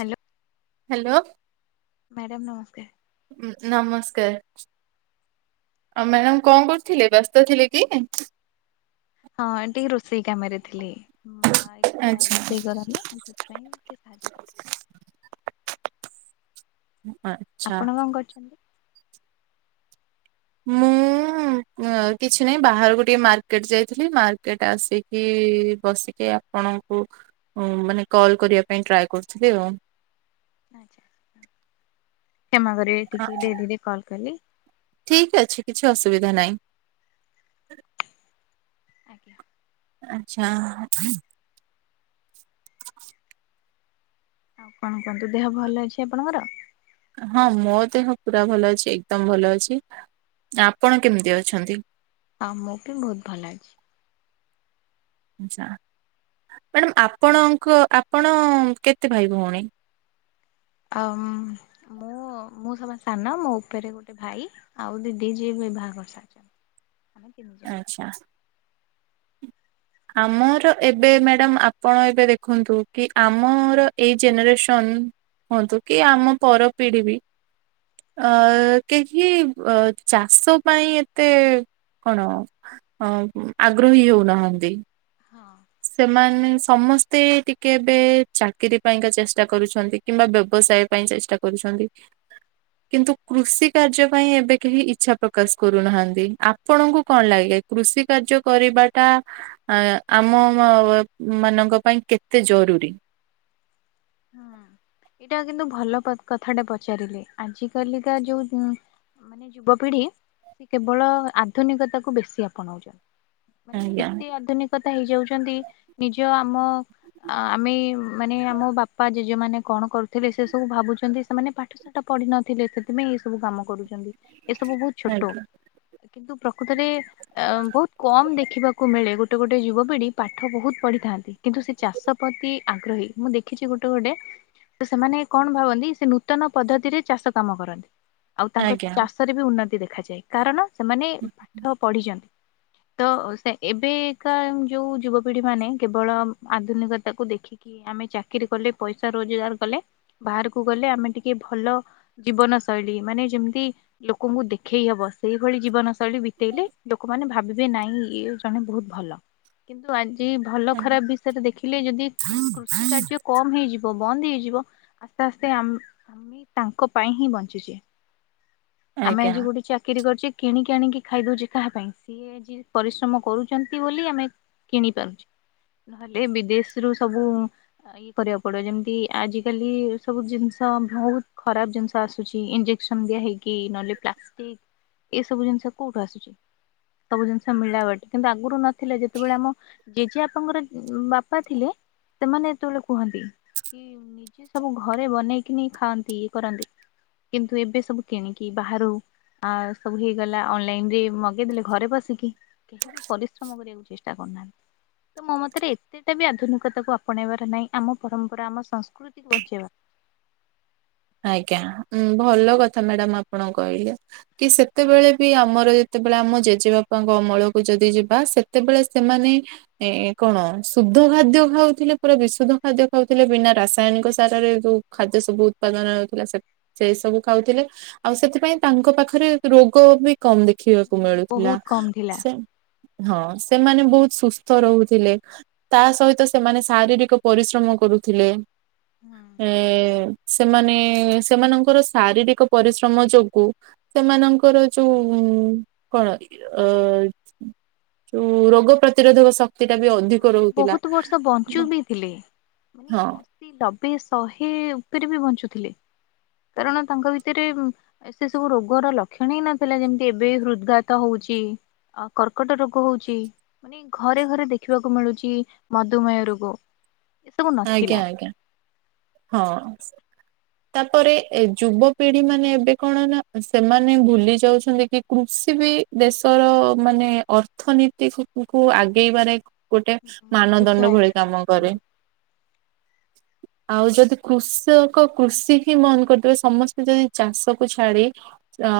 Hello. Hello. Madam ନମସ୍କାର। ହ ନମସ୍କାର। ଆଉ ମ୍ୟାଡାମ କଣ କରୁଥିଲେ ବ୍ୟସ୍ତ ଥିଲେ କି? ହଁ ଟିକେ ରୋଷେଇ କାମରେ ଥିଲି ମା ଏକା ଆଚ୍ଛା। ରୋଷେଇ କରନ ସେଥିପାଇଁ ଟିକେ ଶାହାଯ୍ୟ ହ ହଁ। ଆପଣ କଣ କରୁଛୁ? ମୁଁ କିଛି ନାହିଁ ବାହାରୁ ଟିକେ ମାର୍କେଟ ଯାଇଥିଲି ମାର୍କେଟ ଆସିକି ବସିକି ଆ ପଣଙ୍କୁ ମାନେ କଲ୍ କରିବା ପାଇଁ ଟ୍ରାଏ କରୁଥିଲି ଆଉ। ଆଚ୍ଛା କ୍ଷମା କରିବେ ହଁ, ଟିକେ ଡେରିରେ କଲ୍ କଲି। ଠିକ ଅଛି କିଛି ଅସୁବିଧା ନାହିଁ। ଆଜ୍ଞା। ଆଚ୍ଛା। ଆଉ କଣ କୁହନ୍ତୁ ଦେହ ଭଲ ଅଛି ଆପଣଙ୍କର? ହଁ ମୋ ଦେହ ପୁରା ଭଲ ଅଛି ଏକଦମ ଭଲ ଅଛି ଆପଣ କେମିତି ଅଛନ୍ତି? ହଁ ମୁଁ ବି ବହୁତ ଭଲ ଅଛି। ଆଚ୍ଛା ମ୍ୟାଡ଼ାମ ଆପଣଙ୍କ ଆପଣ କେତେ ଭାଇ ଭଉଣୀ? ଆଁମ୍ ମୁଁ ମୁଁ ସବା ସାନ ମୋ ଉପରେ ଗୋଟେ ଭାଇ ଆଉ ଦିଦି ଯିଏ ବି ବିବାହ କରିସାର ଆଚ୍ଛା। ଆମର ଏବେ ମ୍ୟାଡ଼ାମ ଆପଣ ଏବେ ଦେଖନ୍ତୁ କି ଆମର ଏଇ ଜେନେରେସନ୍ ହୁଅନ୍ତୁ କି ଆମ ପରପିଢ଼ି ବି ଅ କେହି ଚାଷ ପାଇଁ ଏତେ ଅ ଆଗ୍ରହୀ ହଉନାହାନ୍ତି ହଁ ସେମା ସମସ୍ତେ ଟିକେ ଏବେ ଚାକିରି ପାଇଁକା ଚେଷ୍ଟା କରୁଛନ୍ତି କିମ୍ବା ବ୍ୟବସାୟ। ପାଇଁ ଚେଷ୍ଟା କରୁଛନ୍ତି। କିନ୍ତୁ କୃଷି କାର୍ଯ୍ୟ ପାଇଁ ଏବେ କେହି ଇଚ୍ଛା ପ୍ରକାଶ କରୁନାହାନ୍ତି ଆପଣଙ୍କୁ କଣ ଲାଗେ? କୃଷି କାର୍ଯ୍ୟ କରିବାଟା ଆମ ମାନଙ୍କ ପାଇଁ କେତେ ଜରୁରୀ? ହୁଁ ଏଇଟା କିନ୍ତୁ ଭଲ କ କଥାଟା ପଚାରିଲେ ଆଜି କାଲିକା ଯୋଉ ମାନେ ଯୁବପିଢି ସେ କେବଳ ଆଧୁନିକତା କୁ ବେଶି ଆପଣାଉଛନ୍ତି। ମାନେ ଆଜ୍ଞା ଏତେ ଆଧୁନିକତା ହେଇଯାଉଛନ୍ତି ନିଜ ଆମ ଆମେ ମାନେ ଆମ ବାପା ଜେଜେମାନେ କଣ କରୁଥିବେ ସେ ସବୁ ଭାବୁଛନ୍ତି ସେମାନେ ପାଠ ସେଟା ପଢିିନଥିଲେ ସେଥିପାଇଁ ଏଇ ସବୁ କାମ କରୁଛନ୍ତି ଏସବୁ ବହୁତ ଛୋଟ। ଆଜ୍ଞା କିନ୍ତୁ ପ୍ରକୃତରେ ଅ ବହୁତ କମ୍ ଦେଖିବାକୁ ମିଳେ ଗୋଟେ ଗୋଟେ ଯୁବପିଢି ପାଠ ବହୁତ ପଢିଥାନ୍ତି। କିନ୍ତୁ ସେ ଚାଷ ପ୍ରତି ଆଗ୍ରହୀ ମୁଁ ଦେଖିଛି ଗୋଟେ ଟେ ତ ସେମାନେ କଣ ଭାବନ୍ତି ସେ ନୂତନ ପଦ୍ଧତିରେ ଚାଷ କାମ କରନ୍ତି। ଆଉ ତାଙ୍କ ଆଜ୍ଞା ଚାଷରେ ବି ଉନ୍ନତି ଦେଖାଯାଏ କାରଣ ସେମାନେ ପାଠ ପଢିଛନ୍ତି। ତ ସେ ଏବେ କା ଯୋଉ ଯୁବପିଢି ମାନେ କେବଳ ଆଧୁନିକତାକୁୁ ଦେଖିକି କି ଆମେ ଚାକିର କଲେ ପଇସା ରୋଜଗାର କଲେ ବାହାରକୁ ଗଲେ ଆମେ ଟିକେ ଭଲ ଜୀବନ ଶୈଳୀ ମାନେ ଯେମିତି ଲୋକଙ୍କୁ ଦେଖେଇ ହବ ସେଇଭଳି ଜୀବନ ଶୈ ଶୀ ବିତେଇଲେ ଲୋକମାନେ ଭାବିବେ ନାଇଁ ଇ ଜଣେ ବହୁତ ଭଲ କିନ୍ତୁ ଆଜି ଭଲ ଖରାପ ବିଷୟରେ ଦେଖିଲେ ଯଦି କୃଷି କାର୍ଯ୍ୟ କମ ହେଇଯିବ। ବନ୍ଦ ହେଇଯିବ ଆସ୍ତେ ଆସ୍ତେ ଆମେ ତାଙ୍କ ପାଇଁ ହିଁ ବଞ୍ଚିଛେ। ଆମେ ଆଜ୍ଞା ଆଜି ଗୋଟେ ଚାକିରି କରିଛେ କିଣିକି ଆଣିକି ଖାଇଦଉଛେ କାହା ପାଇଁ ସିଏ ପରିଶ୍ରମ କରୁଛନ୍ତି ବୋଲି ଆମେ କିଣି ପାରୁଛେ। ନହେଲେ ବିଦେଶ ରୁ ସବୁ ଇଏ କରିବାକୁ କପଡ଼ ଯେମିତି ଆଜିକାଲି ସବୁ ଜିନିଷ ବହୁତ ଖରାପ ଜିନିଷ ଆସୁଛି ଇଞ୍ଜେକ୍ସନ ଦିଆ ହେଇକି। କି ନହେଲେ ପ୍ଲାଷ୍ଟିକ ଏସବୁ ଜିନିଷ କୋଉଠୁ ଆସୁଛି? ସବୁ ଜିନିଷ ମିଲାବଟ୍ କିନ୍ତୁ ଆଗରୁ ନ ଥିଲା ଯେତେବେଳେ ଆମ ଜେଜେବାପାଙ୍କର ବାପା ଥିଲେ ସେମାନେ ଯେତେବେଳେ କୁହନ୍ତି। କି ନିଜେ ସବୁ ଘରେ ବନେଇକିନି ଖାଆନ୍ତି ଇଏ କରନ୍ତି। କିନ୍ତୁ ଏବେ ସବୁ କିଣିକି ବାହାରୁ ଆଉ ସବୁ ହେଇଗଲା ଅନଲାଇନ ରେ ମଗେଇଦେଲେ ଘରେ ବସିକି। କେହି ବି ପରିଶ୍ରମ କରିବାକୁ ଚେଷ୍ଟା କରୁନାହାନ୍ତି। ତ ମୋ ମତରେ ଏତେଟା ବି ଆଧୁନିକତାକୁ ଆପଣେଇବାର ନାହିଁ ଆମ ପରମ୍ପରା ଆମ ସଂସ୍କୃତିକୁ ବଞ୍ଚେଇବା। ଆଜ୍ଞା ଉ ଭଲ କଥା ମ୍ୟାଡାାମ ଆପଣ କହିଲେ କି ସେତେବେଳେ ବି ଆମର ଯେତେବେଳେ ଆମ ଜେଜେବାପାଙ୍କ ଅମଳକୁ ଯଦି ଯିବା ସେତେବେଳେ ସେମାନେ ଏ କଣ ଶୁଦ୍ଧ ଖାଦ୍ୟ ଖାଉଥିଲେ ପୁରା ବିଶୁଦ୍ଧ ଖାଦ୍ୟ ଖାଉଥିଲେ ବିନା ରାସାୟନିକ ସାରରେ ଯୋଉ ଖାଦ୍ୟ ସବୁ ଉତ୍ପାଦନ ହେଉଥିଲା ସେ ସେଇ ସବୁ ଖାଉଥିଲେ ଆଉ ସେଥିପାଇଁ ତାଙ୍କ ପାଖରେ ରୋଗ ବି କମ ଦେଖିବାକୁ ମିଳୁଥିଲା ବହୁତ କମ ଥିଲା। ସେ, ହଁ ସେମାନେ ବହୁତ ସୁସ୍ଥ ରହୁଥିଲେ। ତା ସହିତ ସେମାନେ ଶାରୀରିକ ପରିଶ୍ରମ କରୁଥିଲେ। ଏ [inaudible] ସେମାନେ ସେମାନଙ୍କର ଶାରୀରିକ ପରିଶ୍ରମ ଯୋଗୁ, ସେମାନଙ୍କର ଯୋଉ କଣ ଅ ରୋଗ ପ୍ରତିରୋଧକ ଶକ୍ତି ଟା ବି ଅଧିକ ରହୁଥିଲା। ବହୁତ ବର୍ଷ ବଞ୍ଚୁ ବି ଥିଲେ। ହଁ ନବେ ଶହେ ଉପରେ ବି ବଞ୍ଚୁଥିଲେ କାରଣ ତାଙ୍କ ଭିତରେ ଏ ସେ ସବୁ ରୋଗର ଲକ୍ଷଣ ହିଁ ନଥିଲା ଯେମିତି ଏବେ ହୃଦ୍ଘାତ ହଉଛି। ଆଉ କର୍କଟ ରୋଗ ହଉଛି ମାନେ ଘରେ ଘରେ ଦେଖ ଦେଖିବାକୁ ମିଳୁଛି ମଧୁମେହ ରୋଗ ଏସବୁ ଆଜ୍ଞା ନଥିଲା। ଆଜ୍ଞା ହଁ ତାପରେ ଏ ଯୁବପିଢି ମାନେ ଏବେ କଣ ନା ସେମାନେ ଭୁଲି ଯାଉଛନ୍ତି କି କୃଷି ବି ଦେଶର ମାନେ ଅର୍ଥନୀତି କୁ ଆଗେଇବାରେ ଗୋଟେ ବହୁତ ମାନଦଣ୍ଡ ସହାୟକ ଭଳି କାମ କରେ। ଆଉ ଯଦି କୃଷକ କୃଷି ହିଁ ବନ୍ଦ କରିଦିବ ସମସ୍ତେ ଯଦି ଚାଷକୁ ଛାଡି ଅ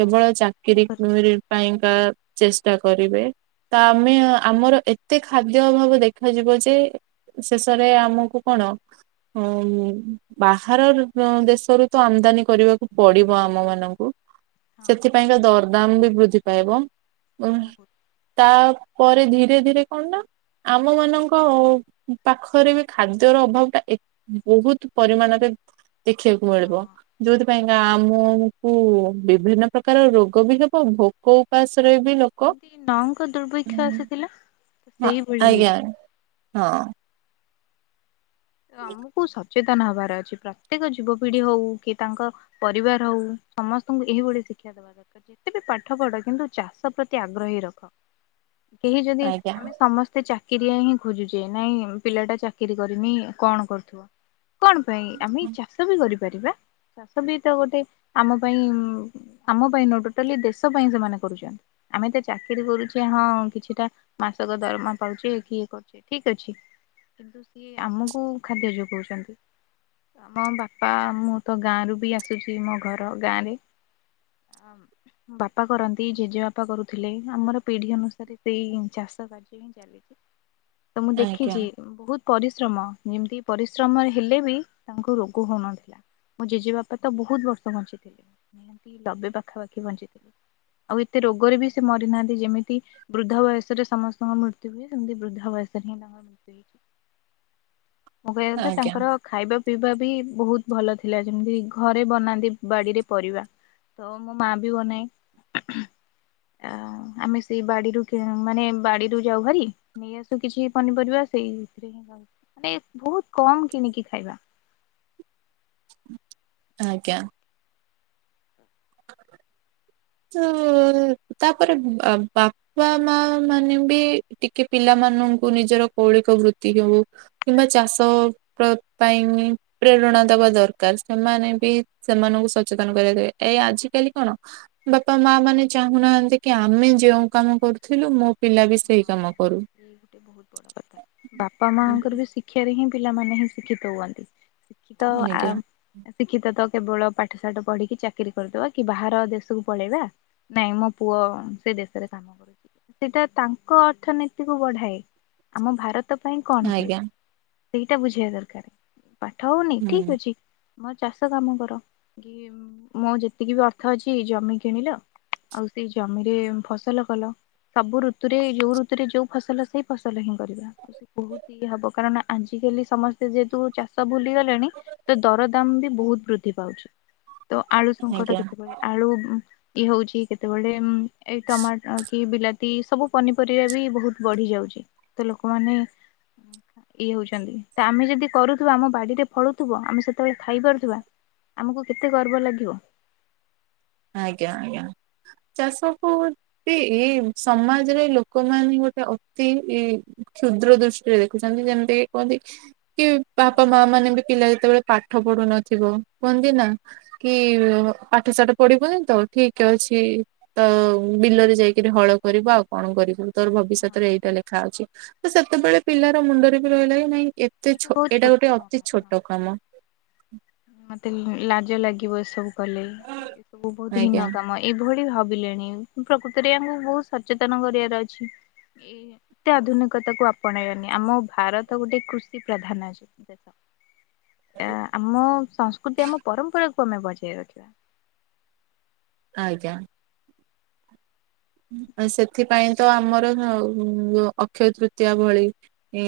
କେବଳ ଆମେ ଚାକିରି ଚାକିର କରିବୁ ହଁ ପାଇଁକା ଚେଷ୍ଟା କରିବେ। ତ ଆମେ ଆମର ଏତେ ଖାଦ୍ୟ ଅଭାବ ଦେଖାଯିବ ଯେ, ଶେଷରେ ଆମକୁ କଣ? [inaudible] ବାହାର ଦେଶରୁ ତ ଆମଦାନୀ କରିବାକୁ ପଡିବ ଆମ ମାନଙ୍କୁ। ସେଥିପାଇଁକା ଦରଦାମ ବି ବୃଦ୍ଧି ପାଇବ। ଉ ବହୁତ ହଁ ତାପରେ ଧୀରେ ଧୀରେ କଣ ନା ଆମ ମାନଙ୍କ ପାଖରେ ବି ଖାଦ୍ୟର ଅଭାବ ବହୁତ ପରିମାଣରେ ଦେଖିବାକୁ ମିଳିବ। ଯୋଉଥିପାଇଁକା ଆମକୁ ବିଭିନ୍ନ ପ୍ରକାର ରୋଗ ବି ହବ ଭୋକ ଉପାସରେ ବି ଲ ନଅଙ୍କ ଦୁର୍ଭକ୍ଷ ଆସିଥିଲା। ହଁ ସେଇଭଳି ଆଜ୍ଞା ହେଇଛି। ହଁ। [unintelligible] ସଚେତନ ହବାର ଅଛି। ପ୍ରତ୍ୟେକ ଯୁବପିଢି ହଉ କି ତାଙ୍କ ପରିବାର ହଉ ସମସ୍ତଙ୍କୁ ଏହିଭଳିଆ ଶିକ୍ଷା ଦବାର ଯେତେ ବି ପାଠ ପଢ କିନ୍ତୁ ଚାଷ ପ୍ରତି ଆଗ୍ରହୀ ରଖ। କେହି ଯଦି ଆଜ୍ଞା ଆମେ ସମସ୍ତେ ଚାକିରିଆ ହିଁ ଖୋଜୁଛେ ନାଇଁ ପିଲା ଟା ଚାକିରି କରିନି କଣ କରୁଥିବ କଣ ପାଇଁ ଆମେ ଚାଷ ବି କରିପାରିବା। ଚାଷ ବି ତ ଗୋଟେ ଆମ ପାଇଁ ଆମ ପାଇଁ ନ ଟୋଟାଲି ଦେଶ ପାଇଁ ସେମାନେ କରୁଛନ୍ତି। ଆମେ ତ ଚାକିରି କରୁଛେ ହଁ କିଛିଟା ମାସକ ଦରମା ପାଉଛେ କିଇଏ କରୁଛ। ଠିକ ଅଛି। କିନ୍ତୁ ସିଏ ଆମକୁ ଖାଦ୍ୟ ଯୋଗଉଛନ୍ତି। ମୋ ବାପା ମୁଁ ତ ଗାଁରୁ ବି ଆସୁଛି ମୋ ଘର ଗାଁରେ। [inaudible] ବାପା କରନ୍ତି ଜେଜେ ବାପା କରୁଥିଲେ ଆମର ପିଢି ଅନୁସାରେ ସେଇ ଚାଷ କାର୍ଯ୍ୟ ହିଁ ତ ମୁଁ ଆଜ୍ଞା ଦେଖିଛି ବହୁତ ପରିଶ୍ରମ। ଯେମିତି ପରିଶ୍ରମରେ ହେଲେ ବି ତାଙ୍କୁ ରୋଗ ହଉନଥିଲା। ମୋ ଜେଜେ ବାପା ତ ବହୁତ ବର୍ଷ ବଞ୍ଚିଥିଲେ ନିହାତି ନବେ ପାଖାପାଖି ବଞ୍ଚିଥିଲେ। ଆଉ ଏତେ ରୋଗରେ ବି ସେ ମରିନାହାନ୍ତି, ଯେମିତି ବୃଦ୍ଧ ବୟସରେ ସମସ୍ତଙ୍କ ମୃତ୍ୟୁଏ ସେମିତି ବୃଦ୍ଧ ବୟସରେ ହିଁ ତାଙ୍କର ମୃତ୍ୟୁ ହେଇଚି। ମୁଁ କହିବା କଥା ଆଜ୍ଞା ତାଙ୍କର ଖାଇବା ପିଇବା ବି ବହୁତ ଭଲ ଥିଲା ଯେମିତି ଘରେ ବନାନ୍ତି ବାଡିରେ ପରିବା ତ ମୋ ମା ବି ବନାଏ। ଆ ଆମେ ସେଇ ବାଡିରୁ କିଣୁ ମାନେ ବାଡିରୁ ଯାଉ ଭାରି ନେଇ ଆସୁ କିଛି ପନିପରିବା ସେଇ [unintelligible] ମାନ ବହୁତ କମ କିଣିକି ଖାଇବା। ଆଜ୍ଞା। ତ- ତାପରେ ବା-ବାପ ମା ମା ମାନେ ବି ଟିକେ ପିଲାମାନଙ୍କୁ ନିଜର କୌଳିକ ବୃତ୍ତି ହଉ କିମ୍ବା ଚାଷ ପାଇଁମି ପ୍ରେରଣା ଦବା ଦରକାର ସେମାନେ ବି ସେମାନଙ୍କୁ ସଚେତନ କରାଯାଏ। ଏଇ ଆଜିକାଲି କଣ ବାପା ମା ମାନେ ଚାହୁଁନାହାନ୍ତି କି ଆମେ ଯୋଉଁ କାମ କରୁଥିଲୁ ମୋ ପିଲା ବି ସେଇ ଓ କାମ କରୁ। ଏଇ ଗୋଟେ ବହୁତ ବଡ କଥା ବାପା ମାଙ୍କର ବି ଶି ଶିକ୍ଷାରେ ହିଁ ପିଲାମାନେ ହିଁ ଶିକ୍ଷିତ ହୁଅନ୍ତି। ଶିକ୍ଷିତ ଆ ଆଜ୍ଞା ଶିକ୍ଷିତ ତ କେବଳ ପାଠ ସାଠ ପଢିକି ଚାକିରି କରିଦବା କି ବାହାର ଦେଶକୁ ପଳେଇବା ନାଇଁ ମୋ ପୁଅ ସେ ଦେଶରେ କାମ କରୁଛି ସେଇଟା ତାଙ୍କ ଙ୍କ ଅର୍ଥନୀତିକୁ ବଢାଏ ଆମ ଭାରତ ପାଇଁ କଣ କରିଛି? ଆଜ୍ଞା ସେଇଟା ବୁଝିବା ଦରକାର ପାଠ ହଉନି ଠିକ ହୁଁ ଅଛି ମୋର ଚାଷ କାମ କର, କି ମୋ ଯେତିକି ବି ଅର୍ଥ ଅଛି ଜମି କିଣିଲ। ଆଉ ସେଇ ଜମିରେ ଫସଲ କଲ। ସବୁ ଋତ ଋତୁରେ ଯୋଉ ଋୁତୁରେ ଯୋଉ ଫସଲ ସେଇ ଫସଲ ହିଁ କରିବା। ବହୁତ ଇ ହବ କାରଣ ଆଜିକାଲି ସମସ୍ତେ ଯେହେତୁ ଚାଷ ଭୁଲିଗଲେଣି ତ ଦରଦାମ ବି ବହୁତ ବୃଦ୍ଧି ପାଉଛି। ତ ଆଳୁ ସଙ୍କଟ ଆଜ୍ଞା କେତେବେଳେ ଆଳୁ ଇଏ ହଉଛି କେତେବେଳେ ଏଇ ଟମାଟୋ କି ବିଲାତି ସବୁ ପନିପରିବା ବି ବହୁତ ବଢ଼ି ଯାଉଛି। ତ ଲୋକମାନେ ଇଏ ହଉଛନ୍ତି ତ ଆମେ ଯଦି କରୁଥିବା ଆମ ବାଡିରେ ଫଳୁଥିବ ଆମେ ସେତେବେଳେ ଖାଇ ପାରୁଥିବା। ଆମକୁ କେତେ ଗର୍ବ ଲାଗିବ। ଆଜ୍ଞା ଆଜ୍ଞା ଚାଷ କୁ ସେ ଏଇ ସମାଜରେ ଲୋକମାନେ ଗୋଟେ ଅତି କ୍ଷୁଦ୍ର ଦୃ ଦେଖୁଛନ୍ତି ଯେମିତିକି କୁହନ୍ତି କି ହଁ ବାପା ମା ମାନେ ବି ପିଲା ଯେତେବେଳେ ପାଠ ପଢୁନଥିବ କୁହନ୍ତି ନା କି ପାଠ ଶାଠ ପଡିବନି ତ ଠିକ ଅଛି ତ ବିଲରେ ଯାଇକିରି ହଳ କରିବୁ ଆଉ କଣ କରିବୁ? ତୋର ହଁ ଭବିଷ୍ୟତରେ ଏଇଟା ଲେଖା ଅଛି ତ ସେତେବେଳେ ପିଲାର ମୁଣ୍ଡରେ ବି ରହିଲା କି ନାଇଁ ବହୁତ ଏଇଟା ଗୋଟେ ଛୋଟ ଅତି କାମ ହଁ। ଛୋଟ କାମ। ମତେ ଲାଜ ଲାଗିବ ଏ ସବୁ କଲେ ଏସବୁ ବହୁତ ହିନ ଆଜ୍ଞା କାମ। ଏଇଭଳି ଭାବିଲେଣି ପ୍ରକୃତରେ ଆମକୁ ବହୁତ ସଚେତନ କରିବାର ଅଛି। ଏତେ ଆଧୁନିକତା କୁ ଆପଣେଇବନି ଆମ ଭାରତ ଗୋଟେ କୃଷି ପ୍ରଧାନ ଅଛି ଦେଶ ଆମ ସଂସ୍କୃତି ଆମ ପରମ୍ପରା ତମେ ବଜାଇ ରଖିବା। ଆଜ୍ଞା। ସେଥିପାଇଁ ତ ଆମର ଅକ୍ଷୟ ତୃତୀୟା ଭଳି ଉ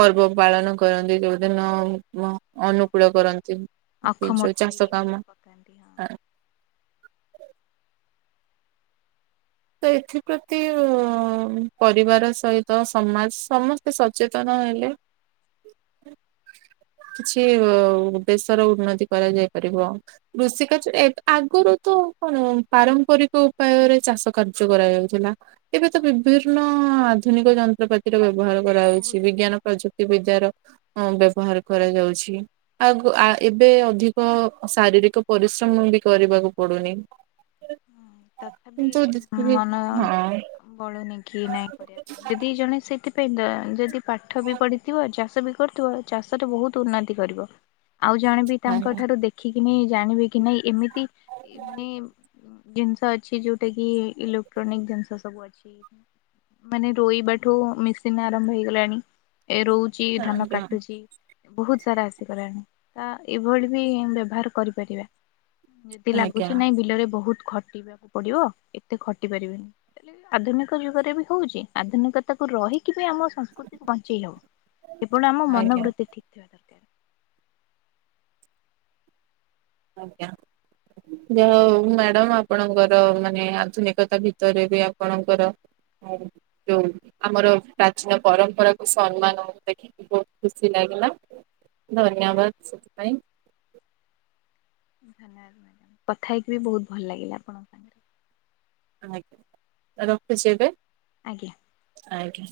ପର୍ବ ପାଳନ କରନ୍ତି ଯୋଉଦିନ ହଁ ଅନୁକୂଳ କରନ୍ତି ଅଖ ଯୋଉ ମୁଠି ଚାଷ ନେଇକି କାମ ପକାନ୍ତି ହଁ ତ ଏଥିପ୍ରତି ପରିବାର ସହିତ ସମାଜ ସମସ୍ତେ ସଚେତନ ହେଲେ କିଛି ଦେଶର ଉନ୍ନତି କରାଯାଇ ପାରିବ। କୃଷି କାର୍ଯ୍ୟରେ ଆଗରୁ ତ କଣ ପାରମ୍ପରିକ ଉପାୟରେ ଚାଷ କାର୍ଯ୍ୟ କରାଯାଉଥିଲା ଏବେ ତ ହଁ ବିଭିନ୍ନ ଆଧୁନିକ ଯନ୍ତ୍ରପାତିର ବ୍ୟବହାର ବହୁତ କରାଯାଉଛି କିଛି ବିଜ୍ଞାନ ପ୍ରଯୁକ୍ତି ବିଦ୍ୟାର ବ୍ୟବହାର କରାଯାଉଛି। ଆଉ ଏବେ ଅଧିକ ଶାରୀରିକ ପରିଶ୍ରମ ବି କରିବାକୁ ପଡୁନି। ହଁ କିନ୍ତୁ ତଥାପି ଯେତିକି ମନ ହଁ। ବଳୁନି କି ନାଇଁ କରିବା ପାଇଁ ଯଦି ଜଣେ ସେଥିପାଇଁ ଯଦି ପାଠ ବି ପଢିଥିବ ଚାଷ ବି କରୁଥିବ ଚାଷରେ ବହୁତ ଉନ୍ନତି କରିବ। ଆଉ ଜଣେ ବି ତାଙ୍କ ଆଜ୍ଞା ଠାରୁ ଦେଖିକିନି ଜାଣିବେ କି ନାଇଁ ଏମିତି ମାନେ ଜିନିଷ ଅଛି ଯୋଉଟା କି ଇଲେକ୍ଟ୍ରୋନିକ ଜିନିଷ ସବୁ ଅଛି। ମାନେ ରୋଇବା ଠୁ ମେସିନ ଆରମ୍ଭ ହେଇଗଲାଣି ଏ ରୋଉଛି ଧାନ ଆଜ୍ଞା କାଟୁଛି। ବହୁତ ସାରା ଆସିଗଲାଣି ତା ଏଇଭଳି ବି ବ୍ୟବହାର କରିପାରିବା। ଯଦି ଆଜ୍ଞା ଲାଗୁଛି ନାଇଁ ବିଲରେ ବହୁତ ଖଟିବାକୁ ପଡିବ ଏତେ ଖଟି ପାରିବେନି ଆଧୁନିକ ଯୁଗରେ ବି ହଉଛି ଆଧୁନିକତାକୁ ରହିକି ବି ଆମ ସଂସ୍କୃତିକୁ ବଞ୍ଚେଇ ହେବ କେବଳ ଆମ ମନୋବୃତ୍ତି ଠିକ୍ ଥିବା ଦରକାର। ଆଜ୍ଞା। ଯାହା ହଉ ମ୍ୟାଡାମ ଆପଣଙ୍କର ମାନେ ଆଧୁନିକତା ଭିତରେ ବି ଆପଣଙ୍କର ଆଉ ଯୋଉ ଆମର ପ୍ରାଚୀନ ପରମ୍ପରାକୁ ସମ୍ମାନ ଦେଖି ବହୁତ ଖୁସି ଲାଗିଲା ଧନ୍ୟବାଦ ସେଥିପାଇଁ ଧନ୍ୟବାଦ ମ୍ୟାଡ଼ାମ କଥା ହେଇକି ବି ବହୁତ ଭଲ ଲାଗିଲା ଆପଣଙ୍କ ସାଙ୍ଗରେ ଆଜ୍ଞା ରଖୁଛି ଏବେ। ଆଜ୍ଞା। ଆଜ୍ଞା।